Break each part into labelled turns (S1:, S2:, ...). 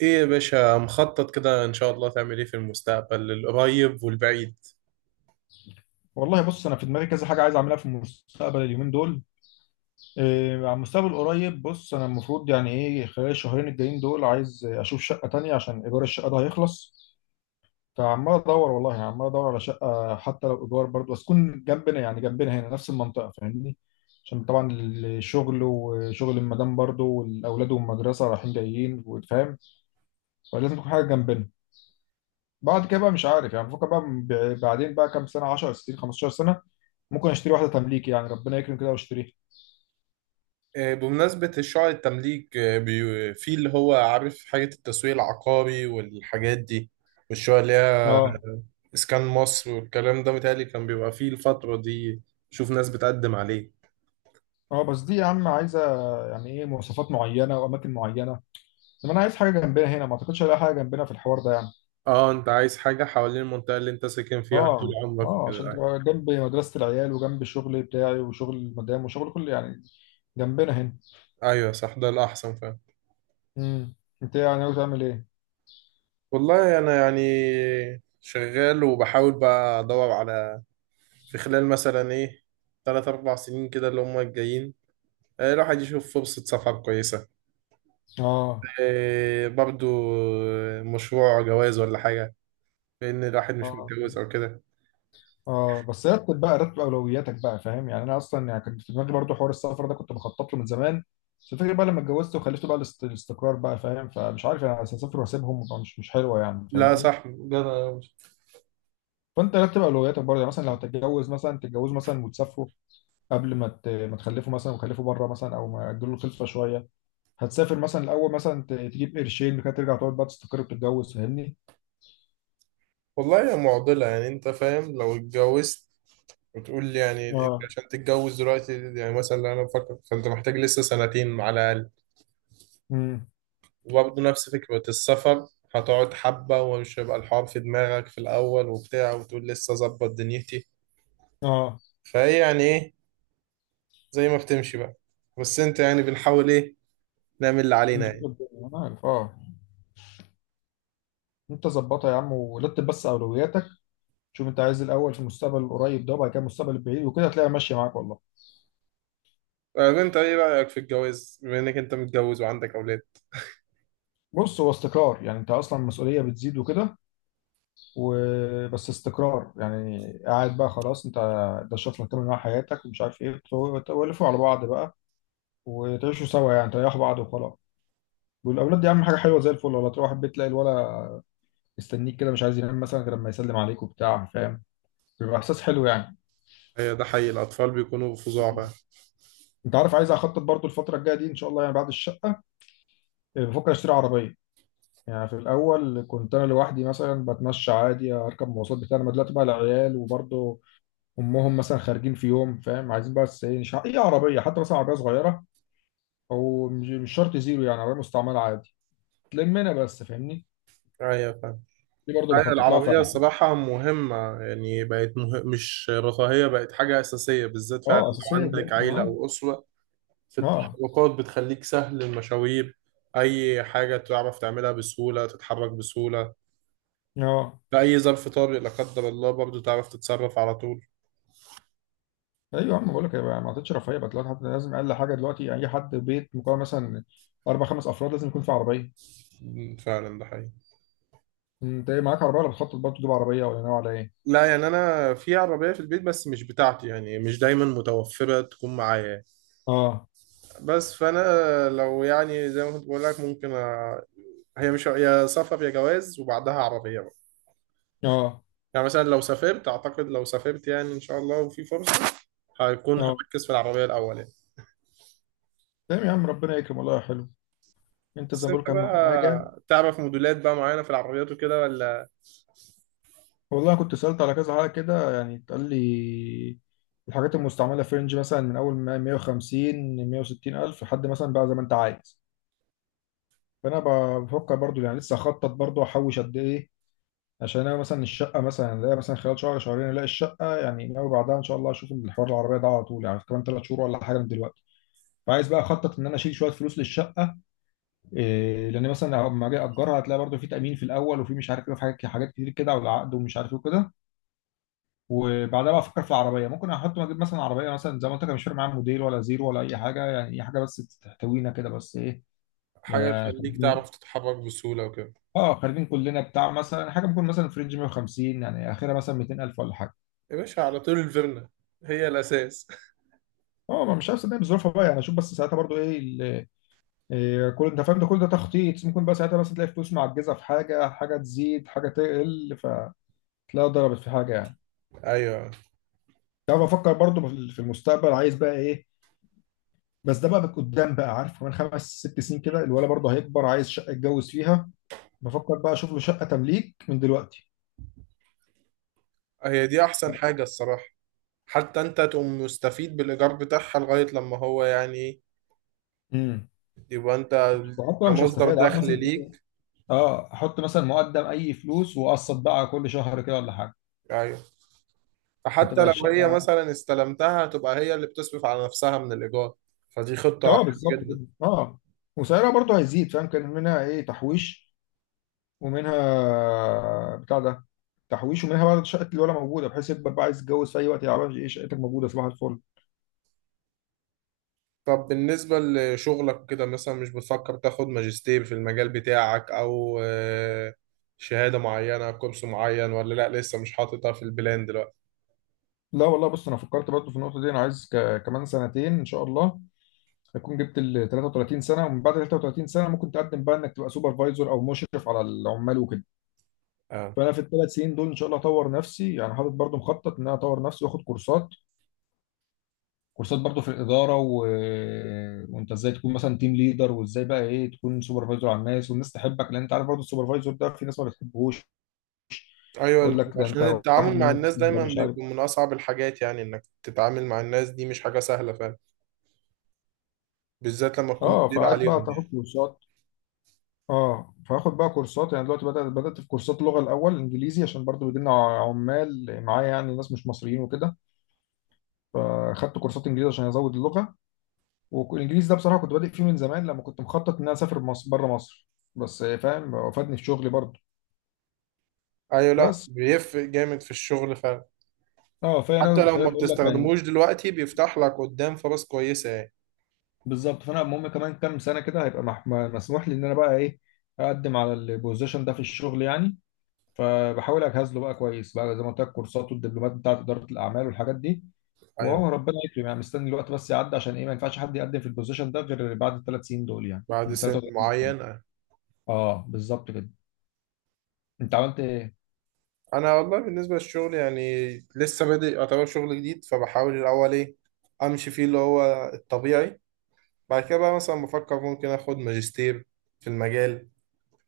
S1: ايه يا باشا، مخطط كده ان شاء الله تعمل ايه في المستقبل القريب والبعيد؟
S2: والله بص انا في دماغي كذا حاجه عايز اعملها في المستقبل اليومين دول. إيه على المستقبل القريب، بص انا المفروض يعني ايه خلال الشهرين الجايين دول عايز اشوف شقه تانية عشان ايجار الشقه ده هيخلص. فعمال ادور والله، يعني عمال ادور على شقه حتى لو ايجار برضه، بس تكون جنبنا، يعني جنبنا هنا نفس المنطقه فاهمني. عشان طبعا الشغل وشغل المدام برضه والاولاد والمدرسه رايحين جايين وفاهم. فلازم تكون حاجه جنبنا. بعد كده بقى مش عارف يعني، بفكر بقى بعدين بقى كام سنه، 10 سنين 15 سنه، ممكن اشتري واحده تمليك يعني، ربنا يكرم كده واشتريها.
S1: آه، بمناسبة الشعر التمليك، آه، في اللي هو عارف حاجة التسويق العقاري والحاجات دي، والشعر اللي هي
S2: اه.
S1: اسكان مصر والكلام ده، متهيألي كان بيبقى فيه الفترة دي. شوف ناس بتقدم عليه.
S2: اه بس دي يا عم عايزه يعني ايه، مواصفات معينه واماكن معينه. طب انا عايز حاجه جنبنا هنا، ما اعتقدش الاقي حاجه جنبنا في الحوار ده يعني.
S1: اه، انت عايز حاجة حوالين المنطقة اللي انت ساكن فيها طول
S2: اه.
S1: عمرك
S2: اه عشان
S1: وكده.
S2: تبقى جنب مدرسه العيال وجنب الشغل بتاعي وشغل المدام وشغل كل يعني، جنبنا هنا.
S1: آه. ايوه، صح، ده الأحسن فعلا.
S2: امم. انت يعني ناوي تعمل ايه؟
S1: والله انا يعني شغال وبحاول بقى ادور على، في خلال مثلا ايه، تلات أربع سنين كده اللي هم الجايين. آه، الواحد يشوف فرصة سفر كويسة.
S2: اه.
S1: آه، برضو. آه، مشروع جواز ولا حاجة، لأن الواحد مش
S2: اه.
S1: متجوز أو كده.
S2: اه بس رتب بقى، رتب اولوياتك بقى فاهم. يعني انا اصلا يعني كان في دماغي برضو حوار السفر ده، كنت بخطط له من زمان. بس الفكره بقى لما اتجوزت وخلفت بقى الاستقرار بقى فاهم. فمش عارف انا هسافر واسيبهم، طبعاً مش حلوه يعني
S1: لا،
S2: فاهمني.
S1: صح جدع.
S2: فانت رتب اولوياتك برضو، يعني مثلا لو هتتجوز مثلا تتجوزوا مثلا وتسافروا قبل ما ما تخلفوا مثلا، وتخلفوا بره مثلا، او ما تجيلوا الخلفه شويه. هتسافر مثلا الاول مثلا تجيب قرشين، بعد كده ترجع تقعد بقى تستقر وتتجوز فاهمني.
S1: والله هي معضلة، يعني أنت فاهم لو اتجوزت، وتقول لي يعني أنت
S2: اه.
S1: عشان تتجوز دلوقتي، يعني مثلا لو أنا بفكر فأنت محتاج لسه سنتين على الأقل.
S2: امم.
S1: وبرضه نفس فكرة السفر، هتقعد حبة ومش هيبقى الحوار في دماغك في الأول وبتاع، وتقول لسه أظبط دنيتي.
S2: اه
S1: فهي يعني إيه، زي ما بتمشي بقى. بس انت يعني بنحاول ايه نعمل اللي علينا
S2: نظبط
S1: يعني.
S2: الدنيا. انا عارف. اه انت ظبطها يا عم، ورتب بس اولوياتك. شوف انت عايز الاول في المستقبل القريب ده، وبعد كده المستقبل البعيد، وكده هتلاقيها ماشيه معاك والله.
S1: طيب انت ايه رأيك في الجواز بما انك انت متجوز وعندك اولاد؟
S2: بص هو استقرار يعني، انت اصلا المسؤوليه بتزيد وكده، وبس استقرار يعني قاعد بقى خلاص. انت ده الشخص اللي هتكمل معاه حياتك ومش عارف ايه، تولفوا على بعض بقى وتعيشوا سوا، يعني تريحوا بعض وخلاص. والاولاد دي اهم حاجه، حلوه زي الفل والله. تروح البيت تلاقي الولد مستنيك كده، مش عايز ينام مثلا غير لما يسلم عليك وبتاع فاهم. بيبقى احساس حلو يعني.
S1: هي ده حقيقي، الاطفال بيكونوا فظاع بقى.
S2: انت عارف عايز اخطط برضو الفتره الجايه دي ان شاء الله، يعني بعد الشقه بفكر اشتري عربيه. يعني في الأول كنت أنا لوحدي مثلا بتمشى عادي، أركب مواصلات بتاع. أنا دلوقتي بقى العيال وبرضه أمهم مثلا خارجين في يوم فاهم، عايزين بس إيه، أي عربية حتى، مثلا عربية صغيرة، أو مش شرط زيرو يعني، عربية مستعملة عادي تلمنا بس فاهمني.
S1: ايوه فاهم.
S2: دي برضه
S1: ايوه
S2: بخطط لها
S1: العربية
S2: فعلا.
S1: الصراحة مهمة، يعني بقت مش رفاهية، بقت حاجة أساسية، بالذات فعلا
S2: أه
S1: لو
S2: أساسية
S1: عندك
S2: دلوقتي، ما أنا
S1: عيلة
S2: عارف.
S1: أو أسرة. في
S2: أه.
S1: التحركات بتخليك سهل المشاوير، أي حاجة تعرف تعملها بسهولة، تتحرك بسهولة
S2: أه.
S1: في أي ظرف طارئ لا قدر الله، برضه تعرف تتصرف على طول.
S2: أيوه يا عم بقول لك، ما عادتش رفاهية بقى دلوقتي. حتى لازم أقل حاجة دلوقتي، أي حد بيت مكون مثلا أربع خمس أفراد لازم يكون في عربية.
S1: فعلا ده حقيقي.
S2: أنت إيه، معاك عربية ولا بتخطط برضه تجيب عربية، ولا ناوي على إيه؟
S1: لا يعني انا في عربيه في البيت بس مش بتاعتي، يعني مش دايما متوفره تكون معايا.
S2: أه.
S1: بس فانا لو يعني زي ما كنت بقول لك ممكن. هي مش يا سفر يا جواز وبعدها عربيه بقى.
S2: أه.
S1: يعني مثلا لو سافرت اعتقد لو سافرت يعني ان شاء الله وفي فرصه، هيكون
S2: أه
S1: هركز في العربيه الاول يعني.
S2: تمام يا عم، ربنا يكرم والله يا حلو. انت زي
S1: بس
S2: ما بقول
S1: انت
S2: كام حاجه.
S1: بقى تعرف موديلات بقى معينه في العربيات وكده ولا،
S2: والله كنت سالت على كذا حاجه كده يعني، اتقال لي الحاجات المستعمله في رينج مثلا من اول ما 150 160 الف لحد مثلا بقى زي ما انت عايز. فانا بفكر برضو، يعني لسه اخطط برضو احوش قد ايه. عشان انا مثلا الشقه، مثلا الاقي مثلا خلال شهر شهرين الاقي الشقه، يعني ناوي بعدها ان شاء الله اشوف الحوار العربيه ده على طول يعني، كمان 3 شهور ولا حاجه من دلوقتي. فعايز بقى اخطط ان انا اشيل شويه فلوس للشقه. إيه، لان مثلا لما اجي اجرها هتلاقي برضو في تامين في الاول، وفي مش عارف ايه، في حاجات حاجات كتير كده، والعقد ومش عارف ايه وكده. وبعدها بقى افكر في العربيه، ممكن احط اجيب مثلا عربيه مثلا زي ما قلت لك، مش فارق معايا موديل ولا زيرو ولا اي حاجه، يعني اي حاجه بس تحتوينا كده، بس ايه،
S1: حاجه
S2: يا
S1: تخليك
S2: خارجين.
S1: تعرف تتحرك بسهوله وكده؟
S2: اه خارجين كلنا بتاع مثلا، حاجه ممكن مثلا في رينج 150، يعني اخرها مثلا 200,000 ولا حاجه.
S1: يا باشا على طول الفيرنا هي الاساس.
S2: اه ما مش عارف صدقني، بظروفها بقى يعني، اشوف بس ساعتها برضو ايه، إيه. كل انت فاهم ده كل ده تخطيط، ممكن بقى ساعتها مثلا تلاقي فلوس معجزه في حاجه، حاجه تزيد حاجه تقل، فتلاقيها ضربت في حاجه يعني.
S1: ايوه
S2: تعرف افكر برضو في المستقبل عايز بقى ايه. بس ده بقى قدام بقى، عارف كمان خمس ست سنين كده الولد برضه هيكبر عايز شقه يتجوز فيها. بفكر بقى اشوف له شقه تمليك من دلوقتي.
S1: هي دي احسن حاجه الصراحه. حتى انت تقوم مستفيد بالايجار بتاعها لغايه لما هو يعني ايه،
S2: امم.
S1: يبقى انت
S2: وحتى مش
S1: كمصدر
S2: هستفاد، عارف
S1: دخل
S2: مثلا ايه،
S1: ليك.
S2: اه احط مثلا مقدم اي فلوس واقسط بقى كل شهر كده ولا حاجه،
S1: ايوه، فحتى
S2: فتبقى
S1: لو هي
S2: الشقه.
S1: مثلا استلمتها، هتبقى هي اللي بتصرف على نفسها من الايجار، فدي خطه حلوه
S2: اه بالظبط كده.
S1: جدا.
S2: اه وسعرها برضه هيزيد فاهم، كان منها ايه، تحويش ومنها بتاع ده، تحويش ومنها بقى شقه الولد موجوده، بحيث يكبر بقى عايز يتجوز في اي وقت، يعرف ايه شقتك موجوده صباح الفل.
S1: طب بالنسبه لشغلك كده، مثلا مش بتفكر تاخد ماجستير في المجال بتاعك، او آه، شهاده معينه، كورس معين، ولا لا لسه مش حاططها في البلان دلوقتي؟
S2: لا والله بص انا فكرت برضو في النقطه دي، انا عايز كمان سنتين ان شاء الله اكون جبت ال 33 سنه، ومن بعد 33 سنه ممكن تقدم بقى انك تبقى سوبرفايزر او مشرف على العمال وكده.
S1: آه.
S2: فانا في ال 3 سنين دول ان شاء الله اطور نفسي، يعني حاطط برضو مخطط ان انا اطور نفسي واخد كورسات. كورسات برضو في الاداره وانت ازاي تكون مثلا تيم ليدر، وازاي بقى ايه تكون سوبرفايزر على الناس، والناس تحبك، لان انت عارف برضو السوبرفايزر ده في ناس ما بتحبهوش. تقول
S1: ايوه،
S2: لك ده
S1: عشان
S2: انت واحد
S1: التعامل
S2: من
S1: مع
S2: الناس
S1: الناس
S2: ده،
S1: دايما
S2: مش عارف.
S1: بيكون من اصعب الحاجات، يعني انك تتعامل مع الناس دي مش حاجه سهله فعلا، بالذات لما تكون
S2: اه
S1: مدير
S2: فقعدت بقى
S1: عليهم
S2: تاخد
S1: يعني.
S2: كورسات. اه فاخد بقى كورسات، يعني دلوقتي بدأت في كورسات لغة، الأول إنجليزي عشان برضو بيجي لنا عمال معايا يعني ناس مش مصريين وكده. فاخدت كورسات إنجليزي عشان أزود اللغة. والإنجليزي ده بصراحة كنت بادئ فيه من زمان، لما كنت مخطط إن أنا أسافر مصر بره مصر. بس فاهم وفادني في شغلي برضو.
S1: ايوه، لا
S2: بس
S1: بيفرق جامد في الشغل فعلا.
S2: اه، فأنا
S1: حتى
S2: أنا
S1: لو
S2: خليني
S1: ما
S2: بقول لك يعني،
S1: بتستخدموش دلوقتي، بيفتح لك قدام فرص كويسه يعني.
S2: بالظبط. فأنا المهم كمان كام سنة كده، هيبقى مسموح لي إن أنا بقى إيه، أقدم على البوزيشن ده في الشغل يعني. فبحاول اجهز له بقى كويس بقى، زي ما قلت لك كورسات والدبلومات بتاعت اداره الاعمال والحاجات دي.
S1: ايوه.
S2: وهو ربنا يكرم يعني، مستني الوقت بس يعدي، عشان ايه ما ينفعش حد يقدم في البوزيشن ده غير بعد ال 3 سنين دول، يعني
S1: بعد
S2: كنت
S1: سن
S2: 33 سنه.
S1: معين، أيوة.
S2: اه بالظبط كده. انت عملت ايه؟
S1: انا والله بالنسبه للشغل يعني، لسه بادئ، يعتبر شغل جديد، فبحاول الاول ايه، امشي فيه اللي هو الطبيعي. بعد كده بقى مثلا بفكر ممكن اخد ماجستير في المجال،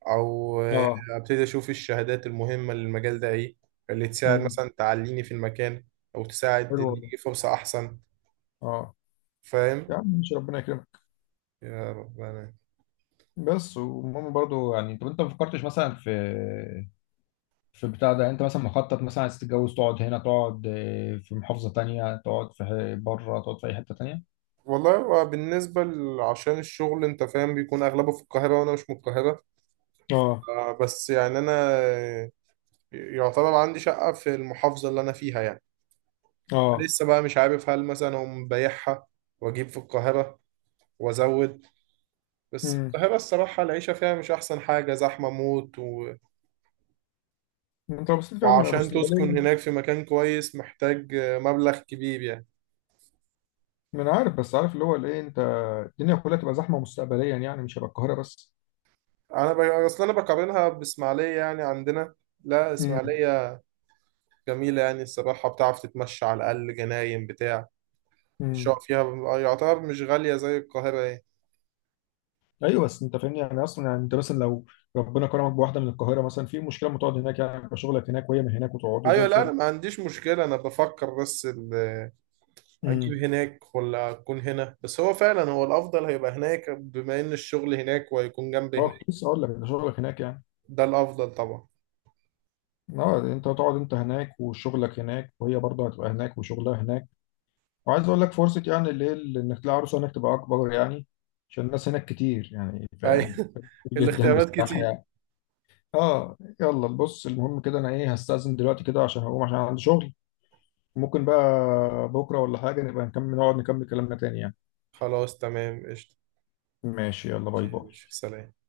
S1: او آه،
S2: اه.
S1: ابتدي اشوف الشهادات المهمه للمجال ده ايه، اللي تساعد
S2: امم.
S1: مثلا تعليني في المكان، او تساعد
S2: حلو
S1: ان
S2: والله.
S1: يجي فرصه احسن.
S2: اه
S1: فاهم.
S2: يا عم ماشي، ربنا يكرمك.
S1: يا ربنا.
S2: بس وماما برضو يعني، طب انت ما فكرتش مثلا في، في بتاع ده، انت مثلا مخطط مثلا عايز تتجوز تقعد هنا، تقعد في محافظه تانية، تقعد في بره، تقعد في اي حته تانية.
S1: والله هو عشان الشغل انت فاهم بيكون اغلبه في القاهره، وانا مش من القاهره.
S2: اه.
S1: آه، بس يعني انا آه، يعتبر عندي شقه في المحافظه اللي انا فيها يعني.
S2: اه.
S1: لسه بقى مش عارف هل مثلا هم بايعها واجيب في القاهره وازود. بس
S2: امم.
S1: القاهره الصراحه العيشه فيها مش احسن حاجه، زحمه موت،
S2: انت لو بصيت فيها
S1: وعشان تسكن
S2: مستقبليا،
S1: هناك في مكان كويس محتاج مبلغ كبير يعني.
S2: ما انا عارف بس عارف اللي هو الايه. انت الدنيا كلها تبقى زحمه مستقبليا يعني، مش هيبقى القاهره بس.
S1: اصل انا بقارنها باسماعيليه يعني. عندنا، لا
S2: امم.
S1: اسماعيليه جميله يعني الصراحه، بتعرف تتمشى على الاقل، جناين بتاع،
S2: امم.
S1: الشقق فيها يعتبر مش غاليه زي القاهره يعني.
S2: ايوه بس انت فاهمني يعني اصلا، يعني انت مثلا لو ربنا كرمك بواحده من القاهره مثلا، في مشكله ما تقعد هناك يعني، يبقى شغلك هناك وهي من هناك، وتقعدوا زي
S1: ايوه، لا انا
S2: الفل.
S1: ما عنديش مشكله، انا بفكر بس
S2: امم.
S1: اجيب هناك ولا اكون هنا، بس هو فعلا هو الافضل هيبقى هناك بما ان الشغل هناك وهيكون جنب
S2: اه كنت
S1: هناك.
S2: لسه اقول لك ده شغلك هناك يعني.
S1: ده الافضل طبعا.
S2: اه انت تقعد انت هناك، وشغلك هناك، وهي برضه هتبقى هناك وشغلها هناك. وعايز اقول لك فرصه يعني، اللي هي اللي انك تلاقي عروسه هناك تبقى اكبر، يعني عشان الناس هناك كتير يعني
S1: اي.
S2: فاهم، كتير جدا
S1: الاختيارات
S2: بصراحه
S1: كتير.
S2: يعني. اه يلا بص، المهم كده انا ايه، هستأذن دلوقتي كده عشان هقوم، عشان عندي شغل. ممكن بقى بكرة ولا حاجة نبقى نكمل، نقعد نكمل كلامنا تاني يعني.
S1: خلاص تمام، قشطة.
S2: ماشي يلا،
S1: ماشي
S2: باي
S1: يا
S2: باي.
S1: باشا، سلام.